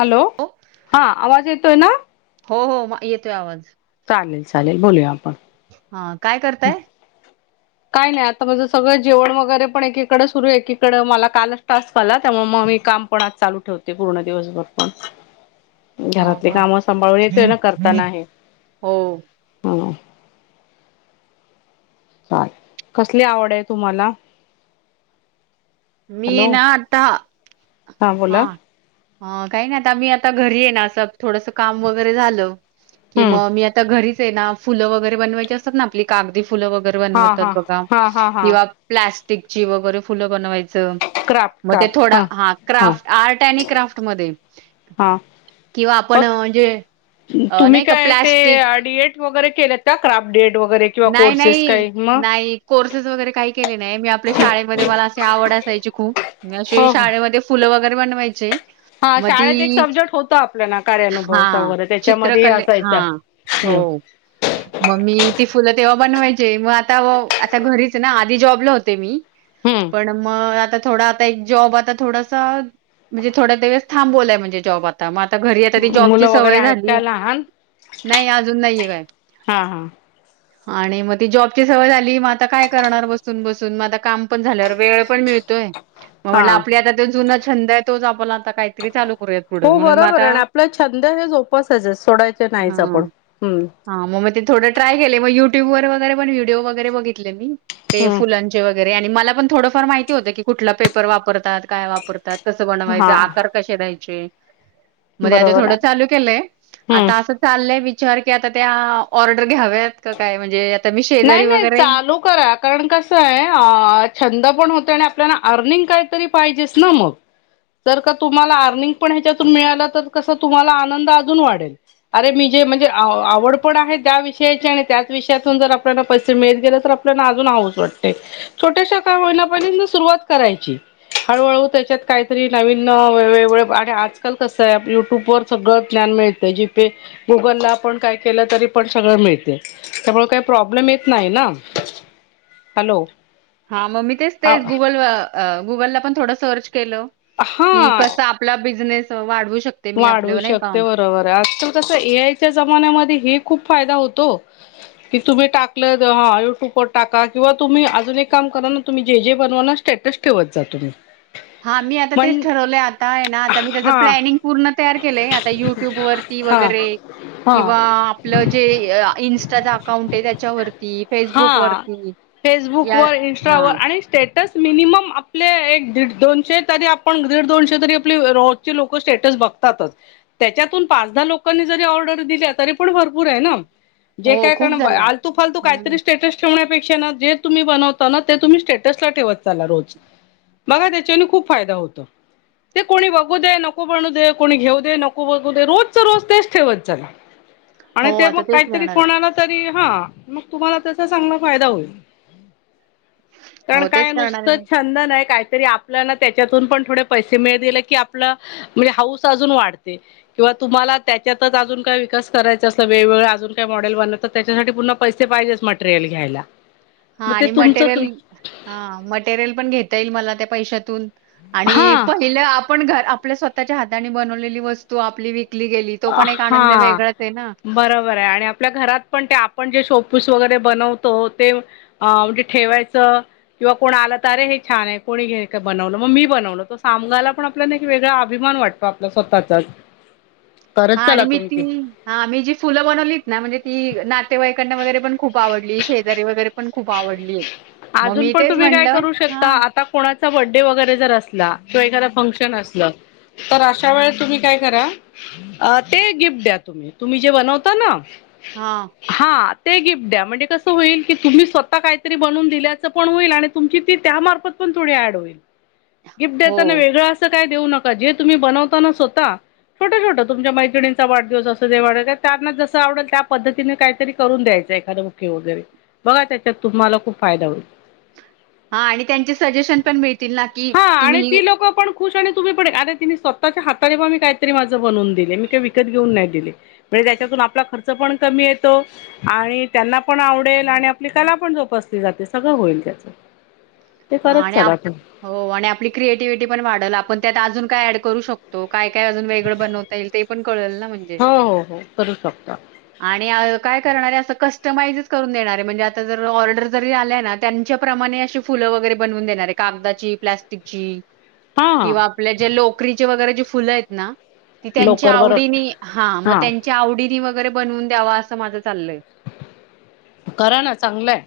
Hello हा आवाज येतोय ना हो हो येतोय आवाज चालेल चालेल बोलूया आपण हा काय करताय काय नाही आता म्हणझं सगळं जेवण वगैरे पण एकीकडे सुरू आहे एकीकडें मला कालच टास्क आला त्यामुळे मग मी काम पण आज चालू ठेवते पूर्ण दिवसभर पण [inaudible] हा घरातली का कामं सांभाळून येते ना करताना आहे हो ह काय कसली आवड आहे तुम्हाला? मी आहे हॅलो ना आता हा हा काही ना आता मी आता घरी आहे ना अस थोडस काम वैगरे झालं. की हम्म मग मी आता घरीच आहे ना फुलं वैगरे बनवायची असतात ना आपली कागदी फुलं वैगरे वर हा बनवतात हा बघा हा हा हा किंवा प्लास्टिकची वगैरे फुलं बनवायचं. क्राफ्ट मग ते क्राफ्ट थोडा हा क्राफ आर्ट आणि क्राफ्ट मध्ये. हा किंवा आपण मग म्हणजे अ नाही का प्लास्टिक डीएड वगैरे केलेत का क्राफ्ट डीएड वगैरे किंवा नाही, कोर्सेस नाही. काही मग? नाही कोर्सेस वगैरे काही केले नाही मी आपल्या शाळेमध्ये मला अशी आवड असायची खूप अशी हो हो शाळेमध्ये फुलं वगैरे बनवायचे हा म शाळेत एक ती सब्जेक्ट होता आपल्याला ना कार्यानुभवचा हा वगैरे त्याच्यामध्ये हे चित्रकले हा. असायचा. हम्म हो म मी ती फुलं तेव्हा बनवायची मग आता आता घरीच ना आधी जॉबल होते मी पण मग आता थोडा एक जॉब आता थोडासा म्हणजे थोड्या दिवस थांबलाय म्हणजे जॉब आता आ मग आता घरी आता ती हम्म जॉबची मुलं वगैरे सवय आहेत झाली का लहान नाही अजून नाहीये काय हा हा आणि मग ती जॉबची सवय झाली मग आता काय करणार बसून बसून मग आता काम पण झाल्या वेळ पण मिळतोय मग हा म्हणलं आपली आता जो जुना छंद आहे तोच आपल्याला आता काहीतरी चालू करूयात पुढं हो म्हणून मग बरोबर आता आहे ना आपला छंद हे झोपासयच सोडायचे हा नाहीच आपण हम्म हा मग मग ते थोडं ट्राय केले मग युट्यूब वगैरे पण व्हिडिओ वगैरे बघितले मी ते फुं हम्म गैरे आणि मला पण थोडंफार माहिती होतं की कुठला पेपर वापरतात काय वापरतात स बनवायच हा आकार कसे द्यायचे मध्ये आ बरोबर थोड आहे चालू केलंय हम्म. आता अस चाललंय विचार की आता त्या ऑर्डर घ्याव्यात का काय म्हणजे मी नाय शेजारी नाय वगैरे चालू करा कारण कसं आहे छंद पण होत आणि आपल्याला आर्लिंग काहीतरी पाहिजेच ना मग. जर का तुम्हाला आर्लिंग पण ह्याच्यातून मिळालं तर कस तुम्हाला आनंद अजून वाढेल. अरे मी जे म्हणजे आवड पण आहे त्या विषयाची आणि त्याच विषयातून जर आपल्याना पैसे मिळत गेले तर आपल्याला अजून हाऊस वाटते. छोट्याशा का होईना पण सुरुवात करायची. हळूहळू त्याच्यात काहीतरी नवीन वेगळ आणि आजकाल कसं आहे युट्युब वर सगळ प्लॅन मिळतय जी गुगलला आपण काय केलं तरी पण सगळं मिळते त्यामुळे काय मिळत नाही ना हॅलो हा मग मी तेच तेच गुगल गुगलला पण थोड सर्च केलं की हा कसं आपला बिझनेस वाढवू शक वाढवू शकते बरोबर आहे आजकाल कस ए आय च्या जमान्यामध्ये हे खूप फायदा होतो. कि तुम्ही टाकलं ह युट्युब वर टाका किंवा तुम्ही अजून एक काम करा ना तुम्ही जे जे बनवा ना स्टॅटस ठेवत जा तुम्ही. हा मी आता तेच पण ठरवलंय आता आहे ना आता मी त्याचं हा प्लॅनिंग पूर्ण तयार केलंय आता युट्यूब वरती हा वगैरे. हा किंवा आपलं जे इन्स्टाच अकाउंट आहे त्याच्यावरती फेसबुक वरती. फेसबुक व इन्स्टा व मिनिमम आपले एक दीड दोनशे तरी आपण दीड दोनशे तरी आपली रोजची लोक स्टेटस बघतातच त्याच्यातून पाच दहा लोकांनी जरी ऑर्डर दिल्या तरी पण भरपूर आहे ना. जे हो, काय खूप कारण झाल्या. आलतू फालतू काही हं. तरी स्टेटस ठेवण्यापेक्षा जे तुम्ही बनवता ना ते तुम्ही स्टेटस ला ठेवत चाला रोज. बघा त्याच्याने खूप फायदा होतो ते कोणी बघू दे नको बनू दे कोणी घेऊ दे नको बघू दे रोज च रोज तेच ठेवत चला. आणि हो, ते आता मग तेच काहीतरी करणार आहे. कोणाला तरी हा मग तुम्हाला त्याचा चांगला फायदा होईल. पण हो, काय तेच करणार आहे नुसतं मी. छंद नाही काहीतरी आप आपल्या त्याच्यातून पण थोडे पैसे मिळले की आपलं म्हणजे हाऊस अजून वाढते किंवा तुम्हाला त्याच्यातच अजून काय विकास करायचा असला वेगवेगळं अजून काय मॉडेल बनत तर त्याच्यासाठी पुन्हा पैसे पाहिजेच मटेरियल घ्यायला [inaudible] हा मग ते आणि तुमचं मटेरियल तुम हा मटेरियल पण घेता येईल मला त्या पैशातून आणि हा पहिलं आपण घर आपल्या स्वतःच्या हाताने बनवलेली वस्तू आपली विकली गेली तो पण एक आनंद हा. वेगळाच आहे ना बरोबर आहे आणि आपल्या घरात पण ते आपण जे शोपीस वगैरे बनवतो ते अ म्हणजे ठेवायचं किंवा कोण आलं तर अरे हे छान आहे कोणी घे का बनवलं मग मी बनवलंो सामगायला पण आपल्याला एक वेगळा अभिमान वाटत आपल्या स्वतःच्याच हा आणि मी ती हा आम्ही जी फुलं बनवलीत ना म्हणजे ती नातेवाईकांना वगैरे पण खूप आवडली शेजारी वगैरे पण खूप आवडली मग अजून मी पण तेच तुम्ही काय म्हटलं करू शकता ह आता कोणाचा बर्डे वगैरे जर असला किंवा एखादा फंक्शन असलं तर अशा वेळेस तुम्ही काय करा, अ ते गिफ्ट द्या तुम्ही, तुम्ही जे बनवता ना हा. हा, ते गिफ्ट द्या, म्हणजे कसं होईल की, तुम्ही स्वतः काहीतरी बनवून दिल्याचं पण होईल, आणि तुमची ती त्या मार्फत पण थोडी ऍड होईल. गिफ्ट हो. देताना वेगळं असं काय देऊ नका, जे तुम्ही बनवताना स्वता छोटं छोटं तुमच्या मैत्रिणीचा वाढदिवस असूदे, जे वाढत त्यांना जसं आवडेल त्या पद्धतीने काहीतरी करून द्यायचं. बुके, वगैरे बघा त्याच्यात तुम्हाला खूप फायदा होईल. हा आणि त्यांचे सजेशन पण मिळतील ना, की हा आणि तुम्ही ती लोक पण खुश आणि तुम्ही पप अग तीने स्वतःच्या हाताने बा मी काहीतरी माझं बनवून दिले, मी काही विकत घेऊन नाही दिले. म्हणजे त्याच्यातून आपला खर्च पण कमी येतो, आणि त्यांना पण आवडेल, आणि आपली कला पण जोपासली जाते, सगळं होईल त्याच. हा, आणि हो आणि आपली क्रिएटिव्हिटी पण वाढल, आपण त्यात अजून काय ऍड करू शक तो, काय काय अजून वेगळं बनवता येईल, ते पण कळेल ना म्हणजे. हो हो हो करू शकता. आणि काय करणारे, असं कस्टमाइजच करून देणारे, म्हणजे आता जर ऑर्डर जरी आल्या ना, त्यांच्या प्रमाणे अ फुलं वगैरे बनवून देणारे, कागदाची, प्लस्टिकची हा हा, किंवा आपले जे, लोकरीचे वगैरे जे फुलंयेत ना, ती त्यांच्या लोकर बरोबर आवडीनी हां मग हा त्यांन च्या आवडीने वगैरे, बनवून द्यावा, असं माझं चालय. करा ना चांगलंय.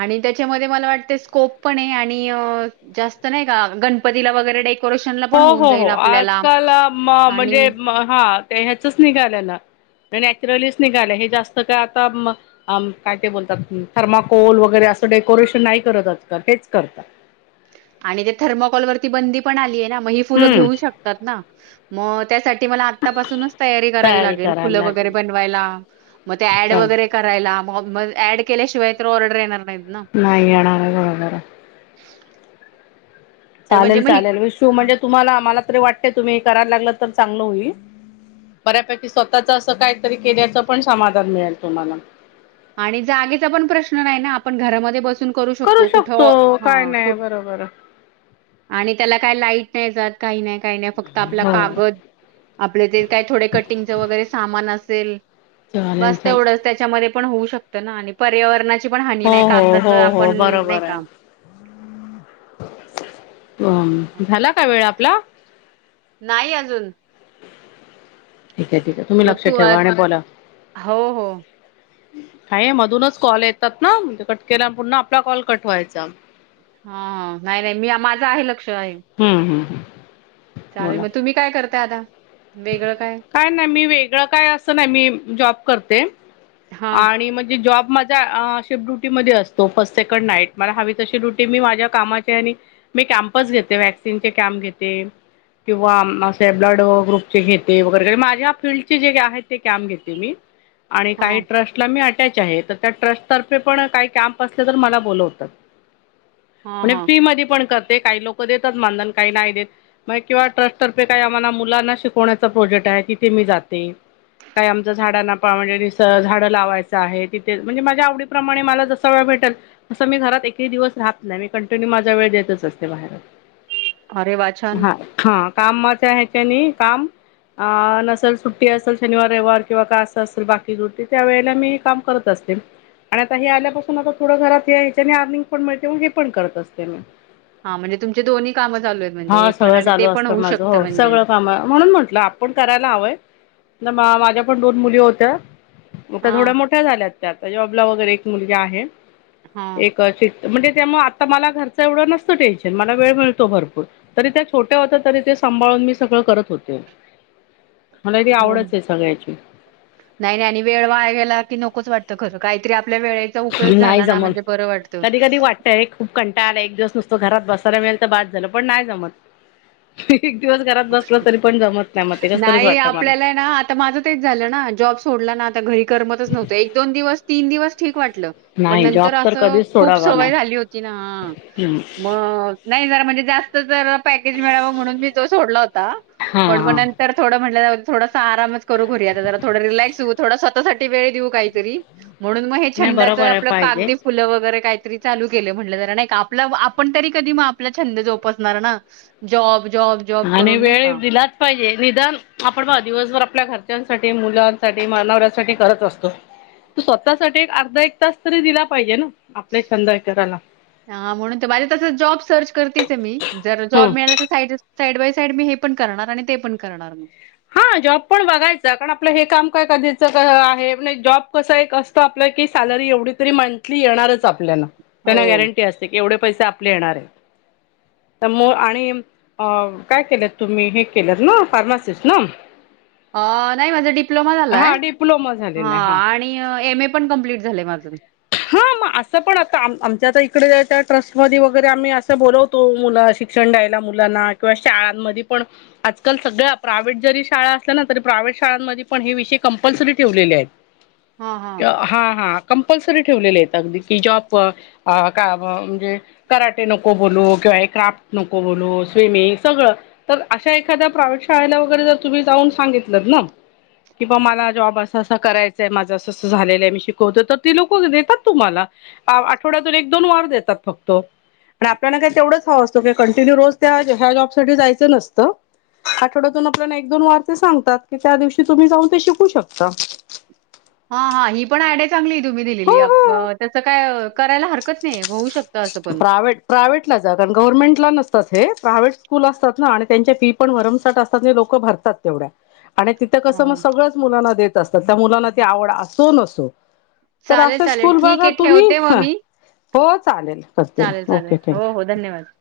आणि त्याच्यामध्ये मला वाटतं स्कोप पणे, आणि जास्त नाही का गणपतीला वगैरे डेको हो हो हो, आजकाल आणि म्हणजे, हा ते ह्याचच निघालेल. नॅचरलीच निघाल, हे जास्त काय आता, आम काय ते बोलतात थर्माकोल वगैरे, असं डेकोरेशन नाही करतात आता, हेच करतात. आणि ते थर्माकॉल वरती बंदी पण आलीय ना, म ही फुलं हम्म घेऊ शकतात ना, म त्यासाठी मला आतापासून तयारी करावी लागेल, फुल करायला वगरे लागेल. बनवाला, मग ते ऑड वगैरे करायला मग म ऍड केल्याशिवाय तर ऑर्डर येणार नाहीत ना. नाही जाणार गळाबर [unintelligible] तर म्हणजे चालेल मग चालेल, विशू ह म्हणजे तुम्हाला मला तरी वाटते तुम्ही करायला लागल तर चांगलं होईल. बऱ्यापैकी स्वतःच असं काहीतरी केल्याच पण, समाधान मिळेल तुम्हाला. आणि जागेचा पण प्रश्न नाही ना, आपण घरामध्ये बसून करू शकतो, कुठं हा कुठ बर. आणि त्याला काय लाईट नाही जात, काही नाही काही नाही फक्त आपला हो कागद, आपले ते काय थोडे कटिंगच वगैरे सामान असेल, चालेल बस चालेल. तेवढंच, त्याच्यामध्ये पण होऊ शकत ना, आणि पर्यावरणाची पण हानी हो नाही, हो हो कागदाचं आपण हो नाही बरोबर आहे. का. झाला का वेळ आपला. नाही अजून. ठीके, ठीके, तुम्ही मग लक्ष तू अ, ठेवा आणि बोला. हो हो काये मधूनच कॉल येतात ना, म्हणजे कट केल्या पुन्हा आपला कॉल कटव्हायचा. हा नाही नाही मी माझं आहे, लक्ष आहे. हम्म हम्म हम्म. चालेल बोला. मग तुम्ही काय करताय आता, वेगळं काय. काय नाही मी वेगळं काय असं नाही, मी जॉब करते, हां आणि म्हणजे जॉब मा शिपडुटी मध्ये असतो, फर्स्ट, सेकंड, नाईट मला हवी तशी डुटी मी माझ्या कामाची आणि मी कॅम्पच घेते, वॅक्सिनचे कॅम्प घेते, किंवा असे ब्लड ग्रुप चे घेते वगैरे, माझ्या फीलल्डचे जे आहेत ते कॅम्प घेते मी, आणि काही हां ट्रस्ट मी अटॅच आहे तर त्या ट्रस्ट तर्फे पण काय कॅम्प असले तर मला बोलवतात. हां म्हणजे हां फ्री मध्ये पण कर काही लोक देतात मानधन, काही नाही देत, मग किंवा ट्रस्टर्फे काही आम्हाला मुलांना शीक कोणाचा प्रोजेक्ट आहे, तिथे मी जाते. काही आमच झाडांना म्हणजे, झाडं लावायचं आहे तिथे, म्हणजे माझ्या आवडीप्रमाणे मला जसा वेळ भेटेल. असं मी घरात एकही दिवस राह नाही मी कंटिन्यू माझा वेळ देतच असते बाहेर ह हा हा कामाच ह क नाही काम अ नसेल सुट्टी असेल शनिवार रविवार किंवा का असं असेल बाकी सुट्टी त्या वेळेला मी काम करत असते आणि आता हे आल्यापासून आता थोडं घरात या या्याच्याने अर्निंग पण मिळते मग हे पण करत असते मी हां, म्हणजे तुमचे दोन्ही कामं चालू आहेत म्हणजे हा हे पण सगळं आणि चालू ते पण असतं होऊ माझं शकतं हो म्हणजे सगळं काम म्हणून म्ह आपण करायला हवंय माझ्या पण दोन मुली होत्याग त्या हां थोड्या मोठ्या झा त्या जॉबला वगैरे एक मुलगी आहे हां एक म्हणजे त्यामु आता मला घरचं एवढं नसतं टेन्शन मला वेळ मिळतो भरपूर तरी त्या छोट्या होत्या तरी ते सांभाळून मी सगळं करत होते मला ती हो आवडच आहे सगळ्याची नाही नाही आणि वेळ वाळगेयला की नकोच वाटतं खरं काहीतरी आपल्या वेळे उपयोग झाला ना म्हणजे बरं वाटतं त्यारी खूप कंटा आला एक दिवस नुसतो घरात बसायला मिळेल तर बाद झालं पण नाही जमत एक दिवस घरात बसला तरी पण जमत नाही म ते कस तरीच वाटत मला आ माझं तेच झालं ना जॉब सोडला ना आता घरी करमतच नव्हतं एक दोन दिवस तीन दिवस ठीक वाटलं पण नाही जॉब नंतर तर असं कधीच खूप सोडावा नाही. सवय झाली होती ना हम्म. मग नाही जरा म्हणजे जास्त तर पॅकेज मिळावं म्हणून मीो डला होता हा पड हा. नंतर थोडं म्हण थोडा आरामच करू घरी आता ज थोड रिलॅक्स होऊ थोडा स्वःसाठी वेळ देऊ काहीतरी म्हणून मग हे नाही छंदाच बरोबर आहे आपलं पाहिजे कागदी फुलं वगैरे काहीतरी चालू केले म्हटलं जरा नाही आपला आपण तरी कधी मग आपला छंद जोपासणार ना जॉब जॉबॉ आणि वेळ दिलाच पाहिजे निदान आपण ब दिवसभर आपल्या घरच्यांसाठी मुलांसाठी मानावऱ्यासाठी करत असतो तू स्वतःसाठी अर्धा एक तास तरी दिला पाहिजे ना आपल्या छंद कराला हा म्हणून माझ्या तसं जॉब सर्च करतेच आहे मी जर जॉब हम्म मिळाला तर साईड साईड बाय साईड मी हे पण करणार आणि ते पण करणार मग हा जॉब पण बघायच कारण आपलं हे काम काय कधीच आहे म्हणे जॉब कसं एक अस सलरीवी त मंली येणारच आपल्याना हो. गॅरंटी अस एवढे पैसे आपले येणार आहे तर मग आणि काय केलं तुम्ही हे केलं ना फार्मासी शष ना अ नाही माझा डिप्लोमा झालाय हा डिप्लोमा ह झालेला आहे हा आणि एम ए पण कंप्लीट झा माजून हा मग असं पण आता आमच्या आता इकडे त्या ट्रस्ट म वगैरे आम्ही असं बोलवतो मुलं शिक्षण द्यायला मुलांना किंवा शाळांमध्ये पण आजकाल सगळ्या प्राय्हेट जरी शाळा असल्या ना तरी प्रय्हेट शाळांमध्ये पण हे विषय कंपल्सरी ठेवलेले आहेत [inaudible] हा हा कंपल्सरी ठेवलेले आहेत अगदी कि जॉब अ का म्हणजे कराटे नको बोलू किंवा हे क्राफ्ट नको बोलू स्विमिंग सगळं तर अशा एखाद्या प्रावेशाळेला वगैरे जर तुम्ही जाऊन सांगितलं ना किंवा मला जॉब असं असं करायचंय माझं असं असं झालेलं आहे मी शिकवतो तर ते लोक देतात तुम्हाला आठवड्यातून एक दोन वार देतात फक्त पण आपल्याला काय तेवढंच हवं असतं की कंटिन्यू रोज त्या ह्या जॉब साठी जायचं नसतं आठवड्यातून आपल्याला एक दोन वार ते सांगतात की त्या दिवशी तुम्ही जाऊन ते शिकू शकता हा हा ही पण आयडिया चांगली तुम्ही हो दिलेली हो त्याचं काय करायला हरकत नाही होऊ शकत प्रायवेट प्रायव्हेटला जा कारण गव्हर्में ला नसतात हे प्रायव्हेट स्कूल असतात ना आणि त्यांची फी पण भरमसाट असतात लोकं भरतात ात तेवढ्या आणि तिथं कसं मग हां. सगळंच मुलांना देत असतात त्या मुलांना ती आवड असो नसो तर चालेल, अशा स् चालेल. पूल ठीक बघा आहे तुम्ही ठेवते मग ह मी. हो चालेल करते चालेल ओके चालेल थँक्यू हो हो धन्यवाद